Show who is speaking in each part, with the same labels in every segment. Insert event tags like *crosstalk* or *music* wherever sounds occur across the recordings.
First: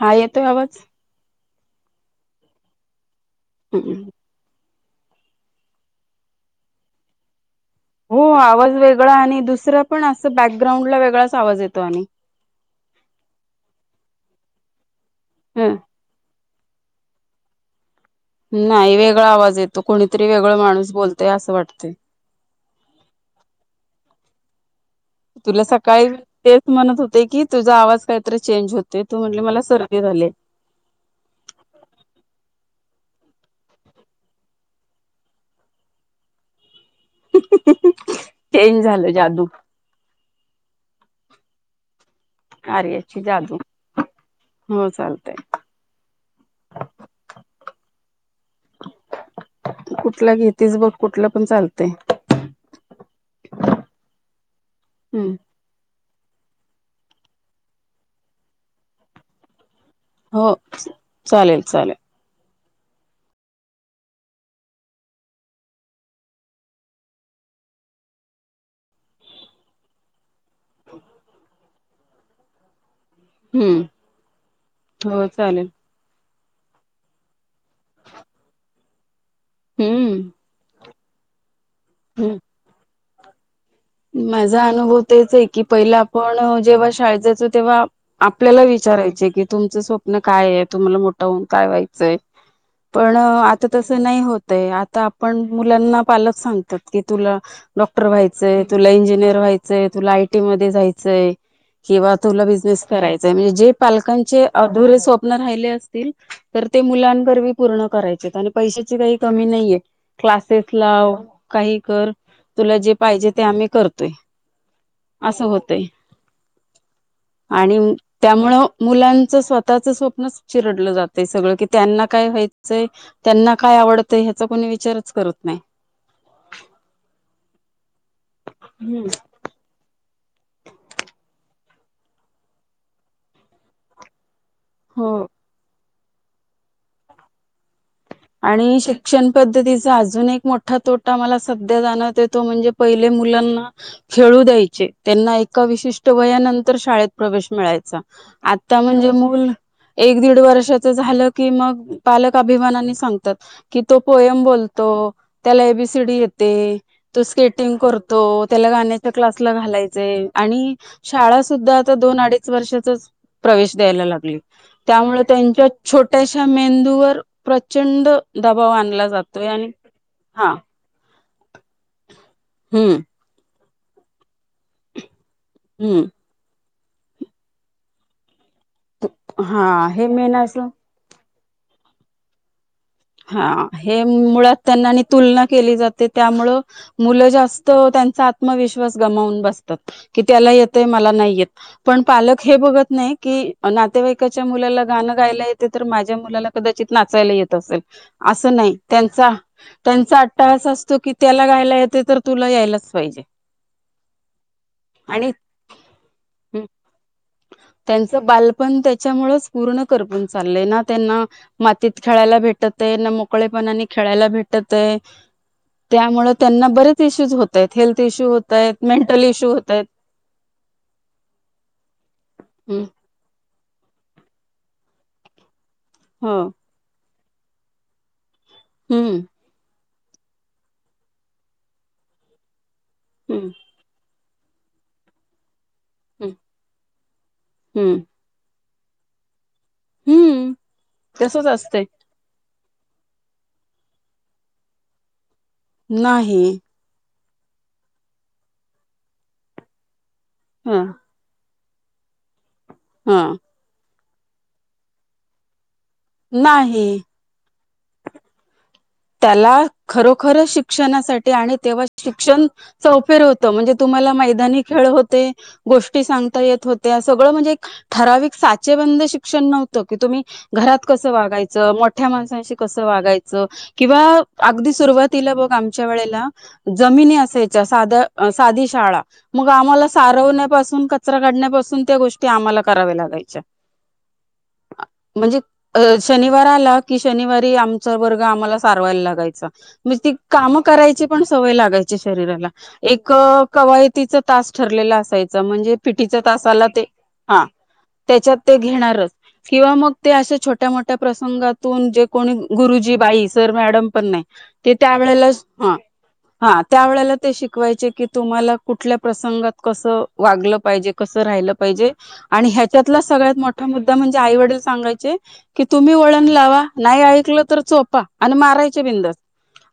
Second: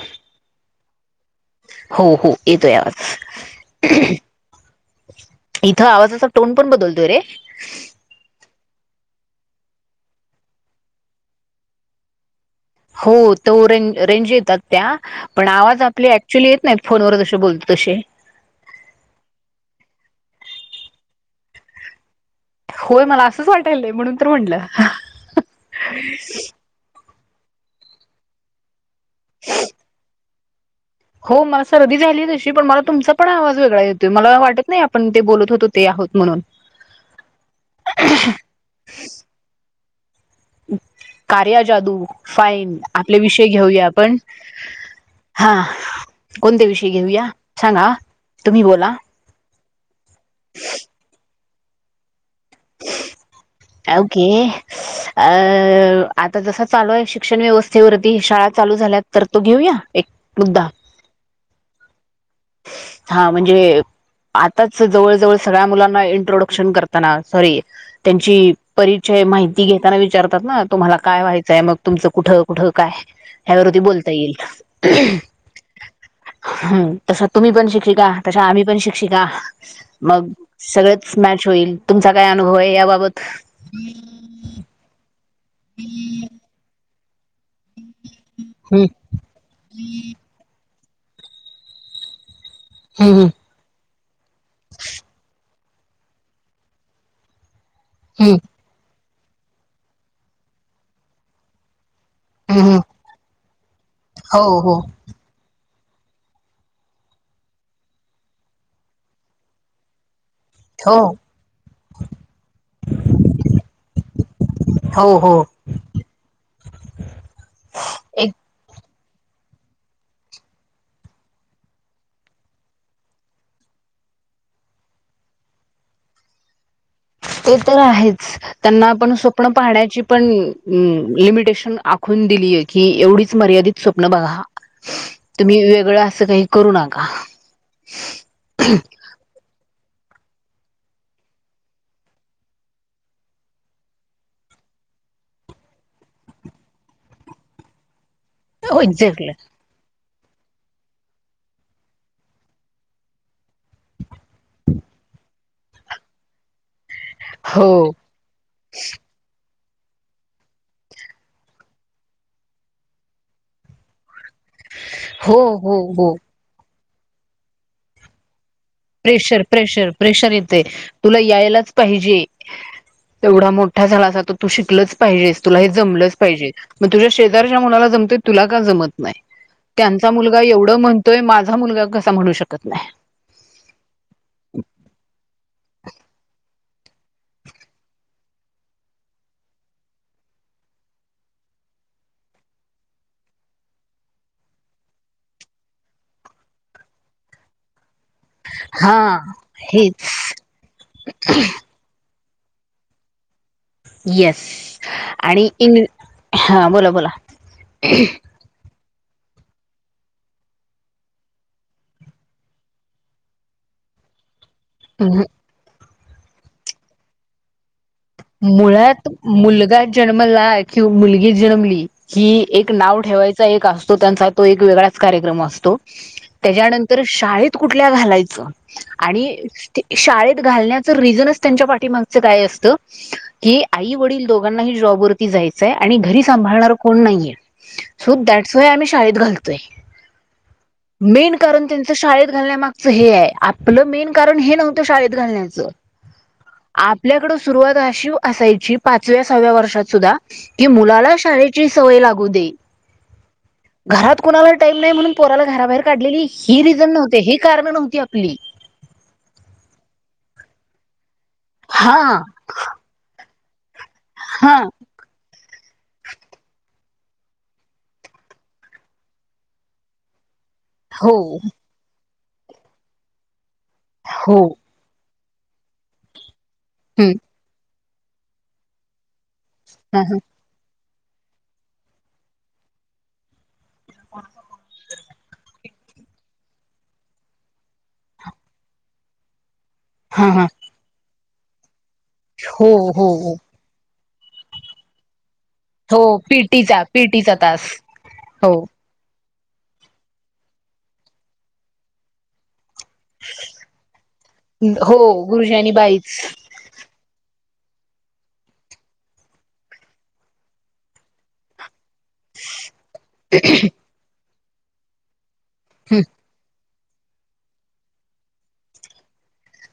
Speaker 1: हा येतोय आवाज.
Speaker 2: हो हो येतो आवाज.
Speaker 1: हम्म,
Speaker 2: इथं आवाजाचा टोन पण बदलतोय रे
Speaker 1: हो आवाज वेगळा आणि दुसरा पण असं बॅकग्राउंडला वेगळाच आवाज येतो आणि.
Speaker 2: हो तो रेंज रेंज येतात त्या पण
Speaker 1: ह
Speaker 2: आवाज आपल्या आहेत. क्चु येत नाही फोनवर जं बोलतो तशी
Speaker 1: नाही वेगळा आवाज येतो कोणीतरी वेगळा माणूस बोलतय असं वाटत.
Speaker 2: होय मला असंच वाटायलले म्हणून तर म्हटलं.
Speaker 1: तुला सकाळी तेच म्हणत होते की तुझा आवाज काहीतरी चेंज होते. तो म्हणला मला सर्दी झाली.
Speaker 2: हो मला सर्दी झाली तशी पण मला. तुमचा पण आवाज वेगळा येतो होेतो मला वाटत नाही आपण ते बोलत होतो ते आहोत म्हणून
Speaker 1: चेंज झाल जादू.
Speaker 2: कार्या जादू फाईन आपले
Speaker 1: आर्याची
Speaker 2: विषय
Speaker 1: जादू
Speaker 2: घेऊया पण
Speaker 1: हो चालतय
Speaker 2: हा कोणते विषय घेऊया सांगा तुम्ही बोला
Speaker 1: कुठला घेतस बघ कुठला पण चालतय.
Speaker 2: आवके आता जसा चालू आहे शिक्षण व्यवस्थेवरती शाळा चालू झाल्यात तर तो घेऊ या.
Speaker 1: हो चालेल चालेल.
Speaker 2: हा म्हणजे? आताच जवळ जवळ सगळ्या मुलांना इंट्रोडक्शन करताना सॉरी त्यांची परिचय माहिती घेताना विचारतात ना तुम्हाला काय व्हायचंय मग तुमचं कुठं कुठं काय यावरती ती
Speaker 1: हम्म
Speaker 2: बोलता येईल
Speaker 1: हो चालेल
Speaker 2: हम् तसं तुम्ही पण शिक्षिका तश्या आम्ही पण शिक्षिका
Speaker 1: हम्म
Speaker 2: मग सगळे मॅच होईल तुमचा काय
Speaker 1: हम्म
Speaker 2: अनुभव आहे याबाबत.
Speaker 1: माझा अनुभव तेच आहे की पहिलं आपण जेव्हा शाळेचे तेव्हा आपल्याला
Speaker 2: हम्म
Speaker 1: विचारायचे की तुमचं स्वप्न काय तुम्हाला मोठं होऊन काय व्हायचंय. पण
Speaker 2: हम्म
Speaker 1: आता तस नाही होतय आता आपण *unintelligible* मुलांना पालक सांगतात की तुला डॉक्टर
Speaker 2: हम्म
Speaker 1: व्हायचंय.? तुला इंजिनियर व्हायचंय तुला आयटी मध्ये जायचंय.? किंवा तुला
Speaker 2: हम्म
Speaker 1: बिझनेस करायचाय म्हणजे जे
Speaker 2: हो
Speaker 1: पालकांचे
Speaker 2: हो
Speaker 1: अधुरे स्वप्न राहिले असते तर ते मुलांन वर पूर्ण करायचे आणि पैशांची काही कमी नाहीये क्लासेस
Speaker 2: हो
Speaker 1: लाव काही कर तुला जे पाहिजे ते कर. ते आम्ही करतोय
Speaker 2: हो हो
Speaker 1: असं होतय आणि
Speaker 2: एक
Speaker 1: त्यामुळं मुलांच स्वतःच स्वप्न चिरडलं जातय सगळं की त्यांना काय व्हायचंय त्यांना काय आवडतंय हयाच कोणी विचारच करत नाही
Speaker 2: ते तर आहेच त्यांना
Speaker 1: हम्म
Speaker 2: आपण स्वप्न पाहण्याची पण लिमिटेशन आखून दिलीय की एवढीच मर्यादित स्वप्न बघा
Speaker 1: हो
Speaker 2: तुम्ही वेगळं असं काही करू नका
Speaker 1: आणि शिक्षण पद्धती अजून एक मोठा तोटा मला सध्या जाणव येतो म्हणजे पहिले मुलांना खेळू द्यायचे त्यांना एका विशिष्ट वयानंतर शाळेत प्रवेश मिळायचा आता म्हणजे
Speaker 2: एक्झॅक्टली
Speaker 1: मुलं एक दीड वर्षाच झालं की मग पालक अभिमानाने सांगतात की तो पोएम बोलतो त्याला एबीसीडी येते तो
Speaker 2: हो
Speaker 1: स्केटिंग करतो त्याला गाण्याच्या क्लास घालायच आणि शाळा सुद्धा आता दोन अडीच वर्षाचच प्रवेश द्यायला लागले त्यामुळे
Speaker 2: हो
Speaker 1: त्यांच्या
Speaker 2: हो हो
Speaker 1: छोट्याशा मेंदूवर प्रचंड दबाव आणला
Speaker 2: प्रेशर
Speaker 1: जातोय आणि
Speaker 2: प्रेशर प्रेशर
Speaker 1: हा
Speaker 2: येते तुला यायलाच पाहिजे
Speaker 1: हम्म
Speaker 2: तेवढा मोठा झाला अस तर तू शिकलच पाहिजेस तुला हे
Speaker 1: हम्म
Speaker 2: जमलंच पाहिजे मग तुझ्या शेजारच्या मुलाला जमत तुला जमत नाही
Speaker 1: हा हे
Speaker 2: त्यांचा
Speaker 1: मेन
Speaker 2: मुलगा
Speaker 1: असं
Speaker 2: एवढं म्हणतोय माझा मुलगा कसा म्हणू शकत नाही.
Speaker 1: हा हे मुळात त्यांना तुलना केली जाते त्यामुळं मुलं जास्त त्यांचा आत्मविश्वास गमावून बसतात की त्याला येतय मला नाही येत. पण पालक हे बघत नाही की नातेवाईकाच्या मुलाला गाणं गायला येते तर माझ्या मुलाला क नाचायला येत असेल असं नाही
Speaker 2: हा
Speaker 1: त्यांचा
Speaker 2: हेच
Speaker 1: त्यांचा अट्टा अस असतो की त्याला गायला येतं तर तुला यायलाच पाहिजे
Speaker 2: येस आणि इन ह बोला बोला
Speaker 1: याच्या मुळे च पूर्ण करपूण चालय ना त्यांना मातीत खेळायला भेट भेटत आहे ना मोकळेपणाने खेळायला भेटत आहे. त्यामुळे त्यांना बरेच इश्यूज होत आहेत हेल्थ इश्यू होत आहेत
Speaker 2: मुळात
Speaker 1: मेंटल इश्यू होत
Speaker 2: मुलगा
Speaker 1: आहेत
Speaker 2: जन्मला कि मुलगी जन्मली ही एक नाव ठेवायच एक असतो तंत्राचा एक वेगळाच कार्यक्रम असतो
Speaker 1: हो
Speaker 2: त्याच्यानंतर शाळेत कुठल्या घालायचं
Speaker 1: हम्म
Speaker 2: आणि. शाळेत घालण्याचं रिझनच त्यांच्या पाठीमागच काय असतं
Speaker 1: हम्म
Speaker 2: की आई वडील दोघांनाही जॉब वरती जायचंय घरी
Speaker 1: हम्म
Speaker 2: सांभाळायला कोणी नाही
Speaker 1: हम्म
Speaker 2: सो दॅट्स सोय आम्ही शाळेत घालतोय
Speaker 1: हम्म
Speaker 2: मेन
Speaker 1: तसच
Speaker 2: कारण
Speaker 1: असते
Speaker 2: त्यांचं शाळेत घालण्यामाग हे आहे आपलं मेन कारण हे नव्हतं शाळेत घालण्याच
Speaker 1: नाही.
Speaker 2: आपल्याकड सुरुवात अशी असायची पाचव्या सहाव्या वर्षात सुद्धा की
Speaker 1: ह
Speaker 2: मुलाला शाळेत ची सवोय लागू दे.
Speaker 1: हा
Speaker 2: घरात कोुणाला टाईम नाही म्हणून पोराला घराबाहेर काढलेली ही
Speaker 1: नाही
Speaker 2: रिझन नव्हते हे कारण नव्हतती ती आपली
Speaker 1: त्याला खरोखर शिक्षणासाठी आणि तेव्हा
Speaker 2: हा
Speaker 1: शिक्षण चौपेर होतं म्हणजे. तुम्हाला
Speaker 2: हा
Speaker 1: मैदानी खेळ होते. गोष्टी सांगता येत होत्या सगळं म्हणजे एक ठराविक साचेबंद शिक्षण नव्हतं की तुम्ही. घरात कसं
Speaker 2: हो
Speaker 1: वागायचं मोठ्या माणसांशी कसं वागायचं किंवा
Speaker 2: हो
Speaker 1: अगदी सुरुवात तिला बघ आमच्या वेळेला
Speaker 2: हम्म
Speaker 1: जमिनी असायच्या साध साधी शाळा मग आम्हाला
Speaker 2: ह ह
Speaker 1: सारवण्यापासून कचरा काढण्यापासून त्या गोष्टी आम्हाला कराव्या लागायच्या. म्हणजे अ शनिवार आला कि शनिवारी आमचा वर्ग आम्हाला. सारवायला लागायचा म्हणजे त
Speaker 2: हा हा
Speaker 1: काम करायची पण सवय लागायची. शरीराला
Speaker 2: हो हो
Speaker 1: एक
Speaker 2: हो
Speaker 1: कवायती तास ठरलेला असायच. म्हणजे
Speaker 2: हो
Speaker 1: पीटी तसाला
Speaker 2: पीटीचा
Speaker 1: ते
Speaker 2: पीटीचा
Speaker 1: हा
Speaker 2: तास
Speaker 1: त्याच्यात
Speaker 2: हो
Speaker 1: ते घेणारच. किंवा मग ते अशा छोट्या मोठ्या प्रसंगातून जे कोणी गुरुजी बा तर मॅडम पण नाही ते त्या
Speaker 2: हो
Speaker 1: वेळेला
Speaker 2: गुरुजी आणि
Speaker 1: हा
Speaker 2: बाईच
Speaker 1: हा त्या वेळेला. ते शिकवायचे की तुम्हाला कुठल्या प्रसंगात कसं वागलं पाहिजे कसं राहिलं पाहिजे. आणि ह्याच्यातला सगळ्यात मोठा मुद्दा म्हणजे आई वडील सांगायचे की तुम्ही
Speaker 2: हं,
Speaker 1: वळण लावा. नाही ऐकलं तर सोपा आणि मारायचे बिंदस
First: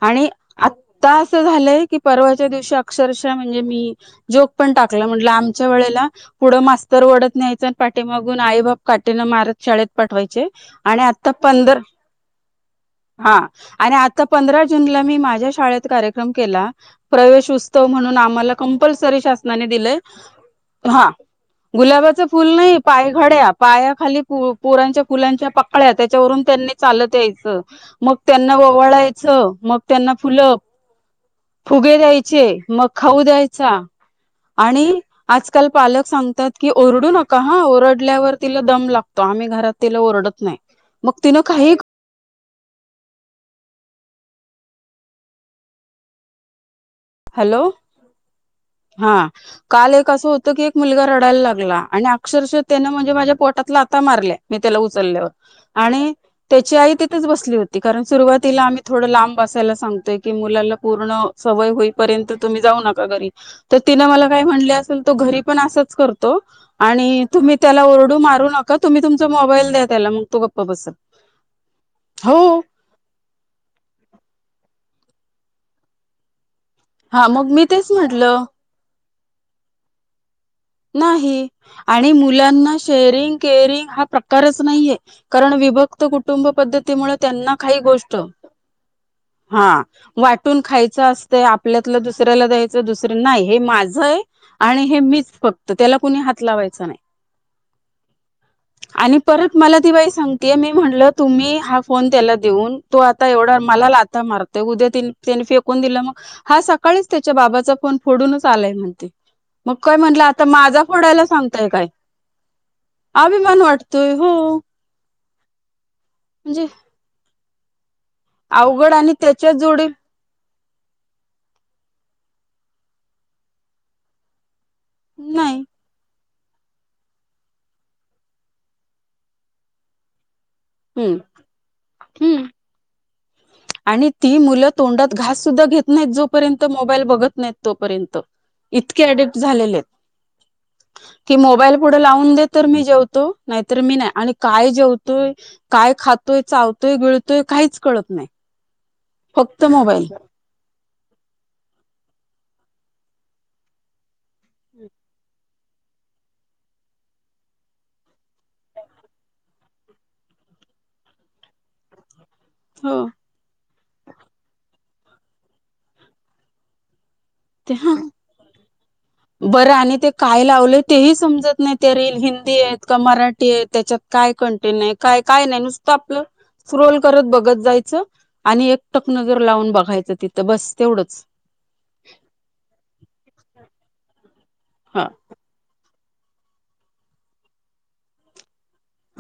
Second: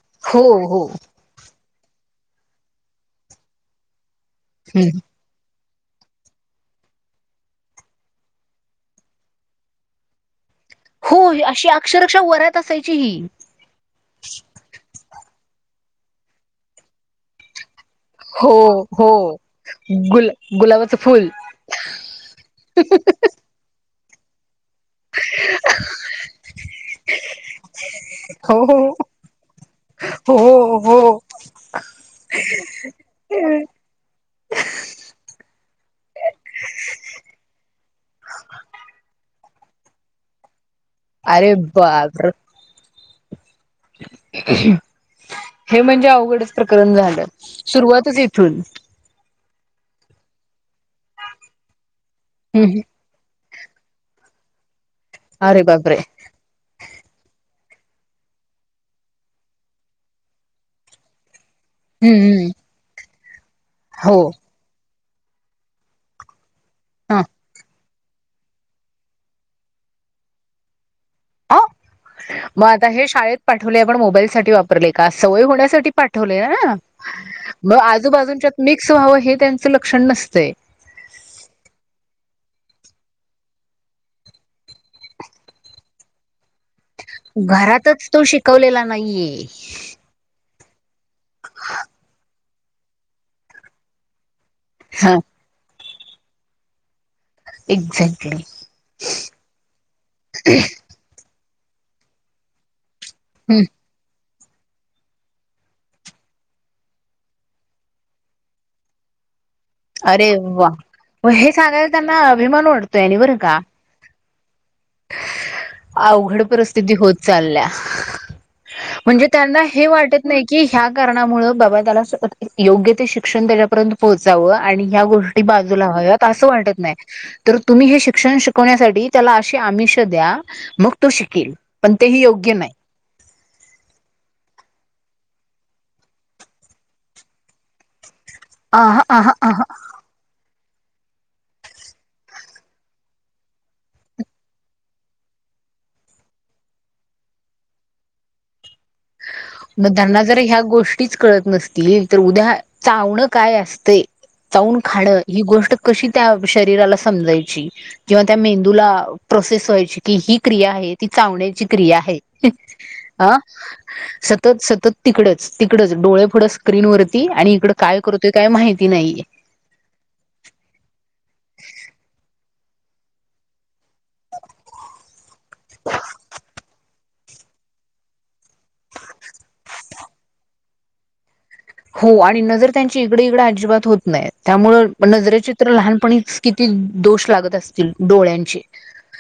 Speaker 1: आणि
Speaker 2: हो हो
Speaker 1: आता असं झालंय.. की परवाच्या दिवशी अक्षरशः म्हणजे मी जोक पण
Speaker 2: हं.
Speaker 1: टाकलं म्हट आ. च्या वेळेला पुढं मास्तर ओढत न्यायच आणि पाठीमागून आई बाप काटेन मारत शाळेत पाठवायचे. आणि आता
Speaker 2: होय अशी
Speaker 1: पंधरा
Speaker 2: अक्षरक्षा वरात असायची ह.
Speaker 1: हा आणि आता पंधरा जूनला मी माझ्या शाळेत कार्यक्रम केला प्रवेश उत्. त म्हणून
Speaker 2: हो
Speaker 1: आम्हाला
Speaker 2: हो
Speaker 1: कंपल्सरी शासनाने दिलंय
Speaker 2: गुल गुलाबाचं
Speaker 1: हा.
Speaker 2: फुल
Speaker 1: गुलाबाच फुल नाही पायघड्या पाया. खाली पोरांच्या फुलांच्या पकळ्या त्याच्यावरून त्यांनी चालत यायचं. मग त्यांना
Speaker 2: हो
Speaker 1: ववळायचं मग त्यांना
Speaker 2: हो
Speaker 1: फुल
Speaker 2: हो हो
Speaker 1: फुगे द्यायचे मग खाऊ द्यायचा. आणि आजकाल पालक सांगतात की ओरडू नका हा ओरडल्यावर तिला दम लागतो. आम्ही घरात तेला ओरडत नाही. मग तिनं
Speaker 2: अरे
Speaker 1: काही
Speaker 2: बरर. *unintelligible* हे म्हणजे अवघडच. झा
Speaker 1: हॅलो
Speaker 2: सुरुवातच इथून.
Speaker 1: हा काल एक असं होतं की एक मुलगा रडायला लागला आणि अक्षरशः त्या म्हणजे माझ्या पोटात. आता मारल्या मी त्याला उचलल्यावर
Speaker 2: अरे बापरे
Speaker 1: आणि त्याची आई तिथेच बसली होती. कारण सुरुवातीला आम्ही थोडं लांब अससायला सांगतोय की मुलाला पूर्ण सवय. पर्यंत तुम्ही जाऊ नका घरी. तर तिनं मला
Speaker 2: हो.
Speaker 1: काही म्हणले असेल तो घरी पण असंच करतो
Speaker 2: ह
Speaker 1: आणि तुम्ही त्याला ओर. मारू नका तुम्ही तुमचा मोबाईल द्या त्यालाग तो गप्प बसत.
Speaker 2: अ मग आता हे शाळेत पाठवले आपण मोबाईल साठी वाप. सवय होण्या साठी पाठवल ना
Speaker 1: हा मग मी
Speaker 2: म
Speaker 1: तेच म्हटलं
Speaker 2: आजूजच्या मिक्स व्हावं. हे त्यांचं लक्षण नसते.
Speaker 1: नाही आणि मुलाना शेरिंग केरिंग हा प्रकारच नाहीये कारण. विभक्त कुटुंब पद्धतीमुळे त्यांना काही
Speaker 2: घरातच
Speaker 1: गोष्ट
Speaker 2: तो शिकवलेला नाहीये
Speaker 1: ह. कुून खायचं असतंय आपल्यातलं दुसऱ्याला द्यायचं दुसरं नाही हे माझय. आणि हे
Speaker 2: हा
Speaker 1: मीच फक्त त्याला कुणी हात लावायच नाही.
Speaker 2: एक्झॅक्टली
Speaker 1: *unintelligible* आणी परत मला ती बाई सांगतेय मी म्हणल तुम्ही. हा फोन त्याला देऊन तो आता एवढा
Speaker 2: हम्म
Speaker 1: मला लाता मारतो. उद्या त्यानी फेकून दिलं मग हा सकाळीच त्याच्या बाबाचा फोन फोडूनच आलाय म्हणते. मग काय म्हणलं
Speaker 2: अरे
Speaker 1: आता
Speaker 2: वा.
Speaker 1: माझा फोडायला
Speaker 2: मग हे
Speaker 1: सांगताय
Speaker 2: सांगायला
Speaker 1: काय
Speaker 2: त्यांना अभिमान वाटतोय
Speaker 1: *unintelligible*
Speaker 2: आणि बरं का
Speaker 1: अभिमान वाटतोय. हो.
Speaker 2: अवघड
Speaker 1: म्हणजे
Speaker 2: परिस्थिती होत चालल्या.
Speaker 1: अवघड आणि
Speaker 2: म्हणजे
Speaker 1: त्याच्या
Speaker 2: त्यांना हे
Speaker 1: जोडी
Speaker 2: वाटत नाही. कि ह्या कारणामुळें बाबा त्याला योग्य ते शिक्षण त्याच्यापर्यंत पोहोचावं. आणि ह्या गोष्टी
Speaker 1: नाही
Speaker 2: बाजूला हव्यात असं वाटत नाही तर तुम्ही हे शिक्षण शिकवण्यासाठी त्याला. आमिष द्या मग तो
Speaker 1: हम्म.
Speaker 2: शिकेल पण तेही
Speaker 1: हम्म.
Speaker 2: योग्य नाही.
Speaker 1: आणि ती मुलं तोंडात घास सुद्धा घेत नाहीत जोपर्यंत मोबाईल बघत नाहीत तोपर्यंत.
Speaker 2: आहा
Speaker 1: इतके
Speaker 2: आहा
Speaker 1: अडिक्ट
Speaker 2: आहा
Speaker 1: झालेले. कि मोबाईल पुढे लावून देत तर मी जेवतो नाहीतर मी नाही आणि काय जेवतोय काय खातो तोय चावतोय. गिळतोय. काहीच कळत नाही. फक्त
Speaker 2: मग
Speaker 1: मोबाईल
Speaker 2: त्यांना जर ह्या गोष्टीच कळत नसतील तर उद्या चावणं काय असते. चाऊन खान ही गोष्ट कशी त्या शरीराला समजायची. किंवा त्या मेंदूला प्रोसेस व्हायची की ही क्रिया आहे. ती चावण्याची क्रिया आहे.
Speaker 1: हो
Speaker 2: ह सतत सतत तिकडच. तिकडच. डोळे पुुढं स्क्रीनवर आणि इकडे काय करतोय काय माहित.
Speaker 1: बर आणि ते काय लावले तेही समजत नाही. ते रील हिंदी आहेत. का मराठी आहे. त्याच्यात काय कंटेंट आहे. काय काय नाही नुसतं आपलं स्क्रोल करत बघत जायचं आणि एक टकन जर लावून बघायचं तिथं बस तेवढंच-
Speaker 2: हो आणि नजर त्यांची इकडे इकडें अजिबात होत नाही त्यामुळ
Speaker 1: हा
Speaker 2: नजरेचित्र लहान- पण किती दोष लागत असतील डोळ्यांचे-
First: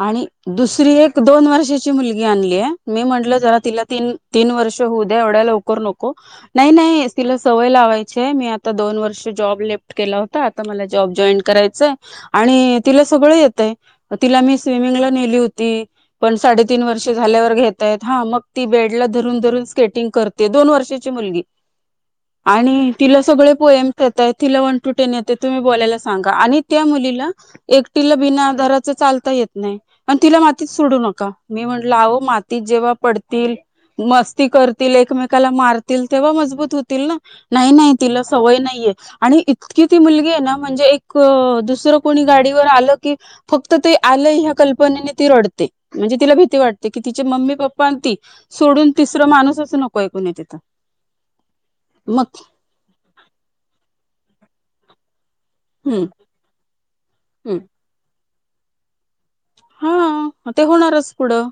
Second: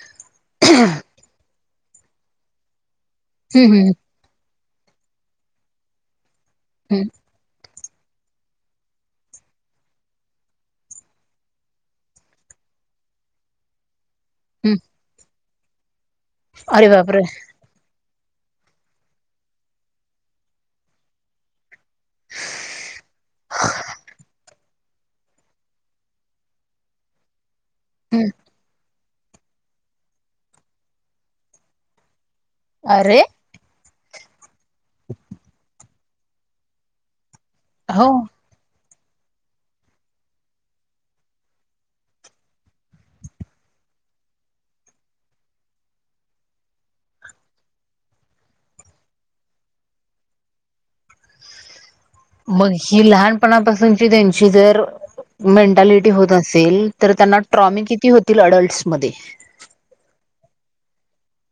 Speaker 1: आणि दुसरी एक दोन वर्षाची मुलगी आणली आहे. मी म्हटल जरा
Speaker 2: हम्म हम्म
Speaker 1: तिलाी तीन वर्ष होऊ द्या एवढ्या लवकर नको- नाही नाही
Speaker 2: हम्म
Speaker 1: ए तिला सवय लावा. व जला ज कय,, - सळ य ति *unintelligible*
Speaker 2: हम्म
Speaker 1: स्विमिंगला नेली होती पण साडेतीन
Speaker 2: अरे
Speaker 1: वर्षे
Speaker 2: बापरे
Speaker 1: झाल्यावर घेताय. हा मग ती बेड ला धरून धरून स्केटिंग करते दोन वर्षाची मुलगी- आणि तिला सगळे पोयम येतात तिला- टेेते तुम्ही बोलायला सांगा आणि त्या मुलीला एकटीला
Speaker 2: हम्म
Speaker 1: बिना आधाराच चालता येत. नाही पण तिला मातीत सोडू नका मी म्हटलं आहो मातीत जेव्हा
Speaker 2: अरे
Speaker 1: पडतील- मस्ती करतील एकमेकाला मारतील तेव्हा मजबूत होतील ना, नाही नाही
Speaker 2: हो
Speaker 1: तिला सवय नाहीये. आणि इतकी ती मुलगी आहे ना म्हणजे एक दुसरं कोणी गाडीवर आलं की फक्त ते आलेय- कल्पनेन ती रडते म्हणजे तिला भीती वाटते तिचे मम्मी पप्पा ती सोडून तिसरं माणूस - नको ण तिथ *inaudible*
Speaker 2: मग ही लहानपणापासूनची त्यांची जर-
Speaker 1: हम्म
Speaker 2: मेंटॅलिटी होत असेल तर त्यांना
Speaker 1: हम्म
Speaker 2: ट्रॉमीिक किती होतील अडल्टसमध्येध्ये-
Speaker 1: हा ते होणारच पुढं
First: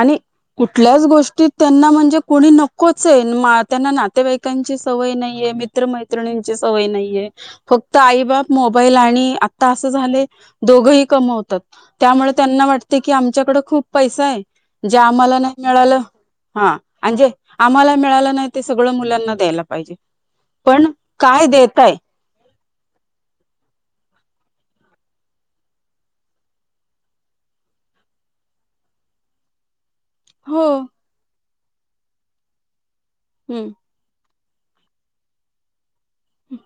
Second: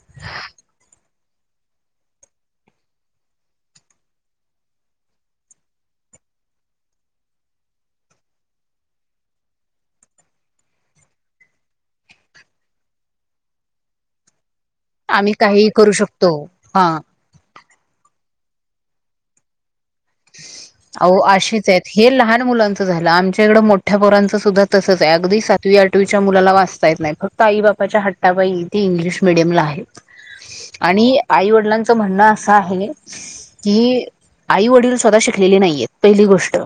Speaker 1: आणि कुठल्याच गोष्टी- त त्यांना म्हणजे कोणी नकोच आहे त्यांना नातेवाईकांची सवय नाहीये मित्रमैत्रिण सवय नाहीये फक्त आई बाप मोबाईल आणि आता असं झाले दोघही कमवतात. त्यामुळे त्यांना वाटते की आमच्याकड खूप पैसा आहे. जे
Speaker 2: आम्ही
Speaker 1: आम्हाला नाही
Speaker 2: काहीही करू
Speaker 1: मिळालं
Speaker 2: शकतो
Speaker 1: हा म्हजे- आम्हाला मिळालं नाही ते सगळं मुलांना द्यायला *inaudible* पण
Speaker 2: अ
Speaker 1: काय
Speaker 2: अेच आहेत
Speaker 1: देताय
Speaker 2: हे लहान मुलांच झालं आमच्या इकडं मोठ्या पोरांचं सुद्धा- तसंच आहे अगदी सातवी आठवीच्या मुलाला वाचता येत नाही फक्त आई बापाच्या हट्टाबाईथे इंग्लिश मिीडियमला आहे.
Speaker 1: हो
Speaker 2: आणि आई वडिलांच म्हणणं असं आहे
Speaker 1: हम्म
Speaker 2: की आई वडील- स्वतः शिकलेली नाही आहेत पहिली गोष्ट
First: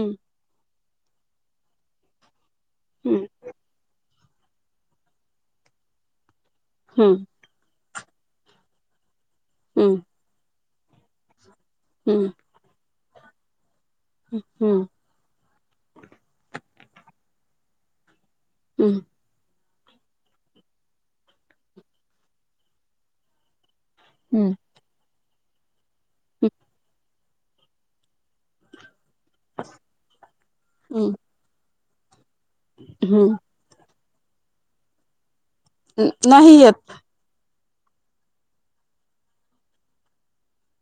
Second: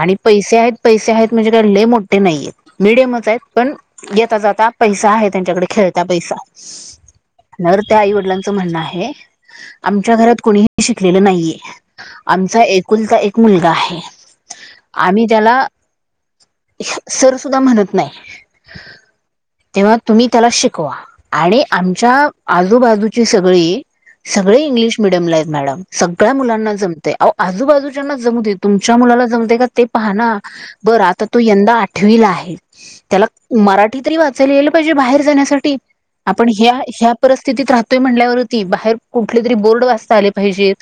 Speaker 2: आणि पैसे आहेत पैसे आहेत म्हणजे कडले मोठठे नाही आहेत.
Speaker 1: हम्म
Speaker 2: मिीडियमच आहेत पण येता जाता पैसा आहे त्यांच्याकडे खेळता पैसा-
Speaker 1: हम्म *inaudible*
Speaker 2: तर त्या आई वडिलांचं म्हणणं आहे
Speaker 1: हम्म
Speaker 2: आमच्या घरात कोणीही शिकलेलं नाहीये
Speaker 1: हम्म *inaudible*
Speaker 2: आमचा एकुलता एक मुलगा आहे, आम्ही त्याला सर सुुद्धा म्हणत नाही.
Speaker 1: हम्म *inaudible*
Speaker 2: तेव्हा तुम्ही त्याला शिकवा आणि आमच्या आजूबाजूची सगळी-
Speaker 1: हम्म
Speaker 2: सगळे इंग्लिश मिडियमला आहेत मॅडम सगळ्या मुलांना जमते अहो आजूबाजूच्याना जम तुमच्या मुलाला जमते का ते पाह ना बरं
Speaker 1: हम्म
Speaker 2: आता तो यंदा आठवीला आहे. त्याला
Speaker 1: हम्म
Speaker 2: मराठी तरी वाचायला गपाहिजे बाहेर जाण्यासाठी, आपण
Speaker 1: नाही येत
Speaker 2: या परिस्थितीत राहतोय म्हणल्यावरती बाहेर कुठले तरी बोर्ड वाचता आले पाहिजेत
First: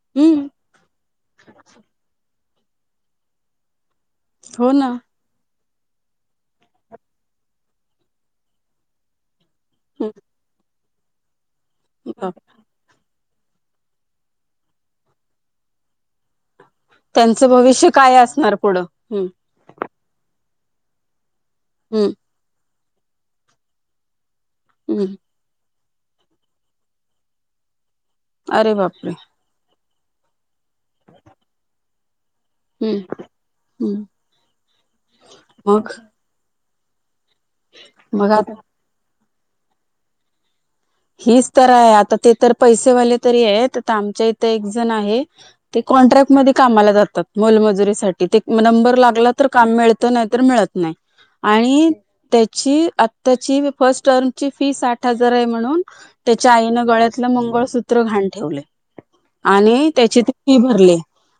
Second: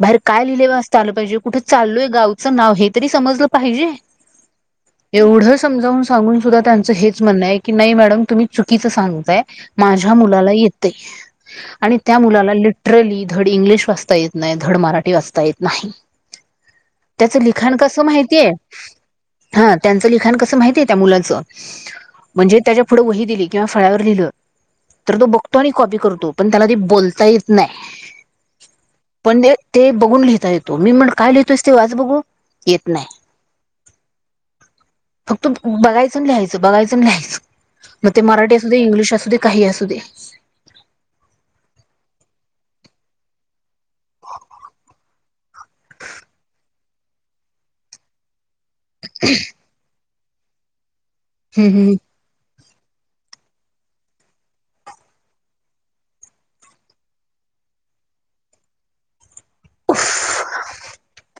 Speaker 2: बाहेर काय
Speaker 1: हम्म
Speaker 2: लिहिले. कळालं पाहिजे. कुठे चाललोय गावचं नाव हे तरी समजलं पाहिजे.
Speaker 1: हो ना.
Speaker 2: समजवून सांगून सुद्धा त्यांच हेच म्हण आहे की, नाही मॅडम तुम्ही चुकीचं सांगताय.
Speaker 1: हं.
Speaker 2: माझ्या मुलाला येतय. आणि त्या मुलाला लिटरली धड इंग्लिश वाचता येत नाही. धड मराठी वाचता येत नाही. त्याच
Speaker 1: त्यांचं
Speaker 2: लिखाण
Speaker 1: भविष्य
Speaker 2: कसं
Speaker 1: काय
Speaker 2: माहितीय.
Speaker 1: असणार पुढं हम्म
Speaker 2: हा त्यांचं लिखाण कस माहितीय त्या मुलाच
Speaker 1: हम्म
Speaker 2: म्हणजे त्याच्या पुढं वही दिली. किंवा फळावर लिहिलं.
Speaker 1: हम्म
Speaker 2: तर तो बघतो आणि कॉपी करतो पण त्याला ते बोलता येत नाही.
Speaker 1: अरे बापरे.
Speaker 2: पण ते बघून लिहिता येतो. मी म्हणल काय लिहतोस ते वाच बघू. येत
Speaker 1: हम्म
Speaker 2: नाही.
Speaker 1: हम्म
Speaker 2: फक्तं
Speaker 1: मग
Speaker 2: बघायचन लिहायचं. बघायचन लिहायचं. मग ते मराठी असू दे. इंग्लिश असू दे. काही असू दे.
Speaker 1: हीच तर आहे. आता ते तर पैसेवाले तरी आहेत. आमच्या इथ एकजण आहे ते कॉन्ट्रॅक्टमध्ये कामाला जातात. मोलमजुरीसाठी. ते नंबर लागला तर काम मिळत. नाही तर मिळत नाही.
Speaker 2: हम्
Speaker 1: आणि
Speaker 2: हम्
Speaker 1: त्या आताची आत्ताची फर्स्ट टर्म ची फी साठ हजार आहे म्हणून त्याच्या आईन गळ्यातलं मंगळसूत्र घाण ठेवलय. आणि त्याची ते फी भरली.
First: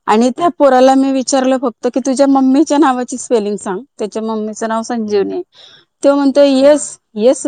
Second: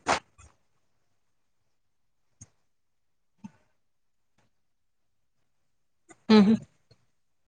Speaker 1: आणि त्या पोराला मी विचारल फक्त की तुझ्या मम्मीच्या नावाची स्पेलिंग सांग. त्याच्या मम्मीचं नाव संग तो म्हणतो.
Speaker 2: हम्
Speaker 1: येस येस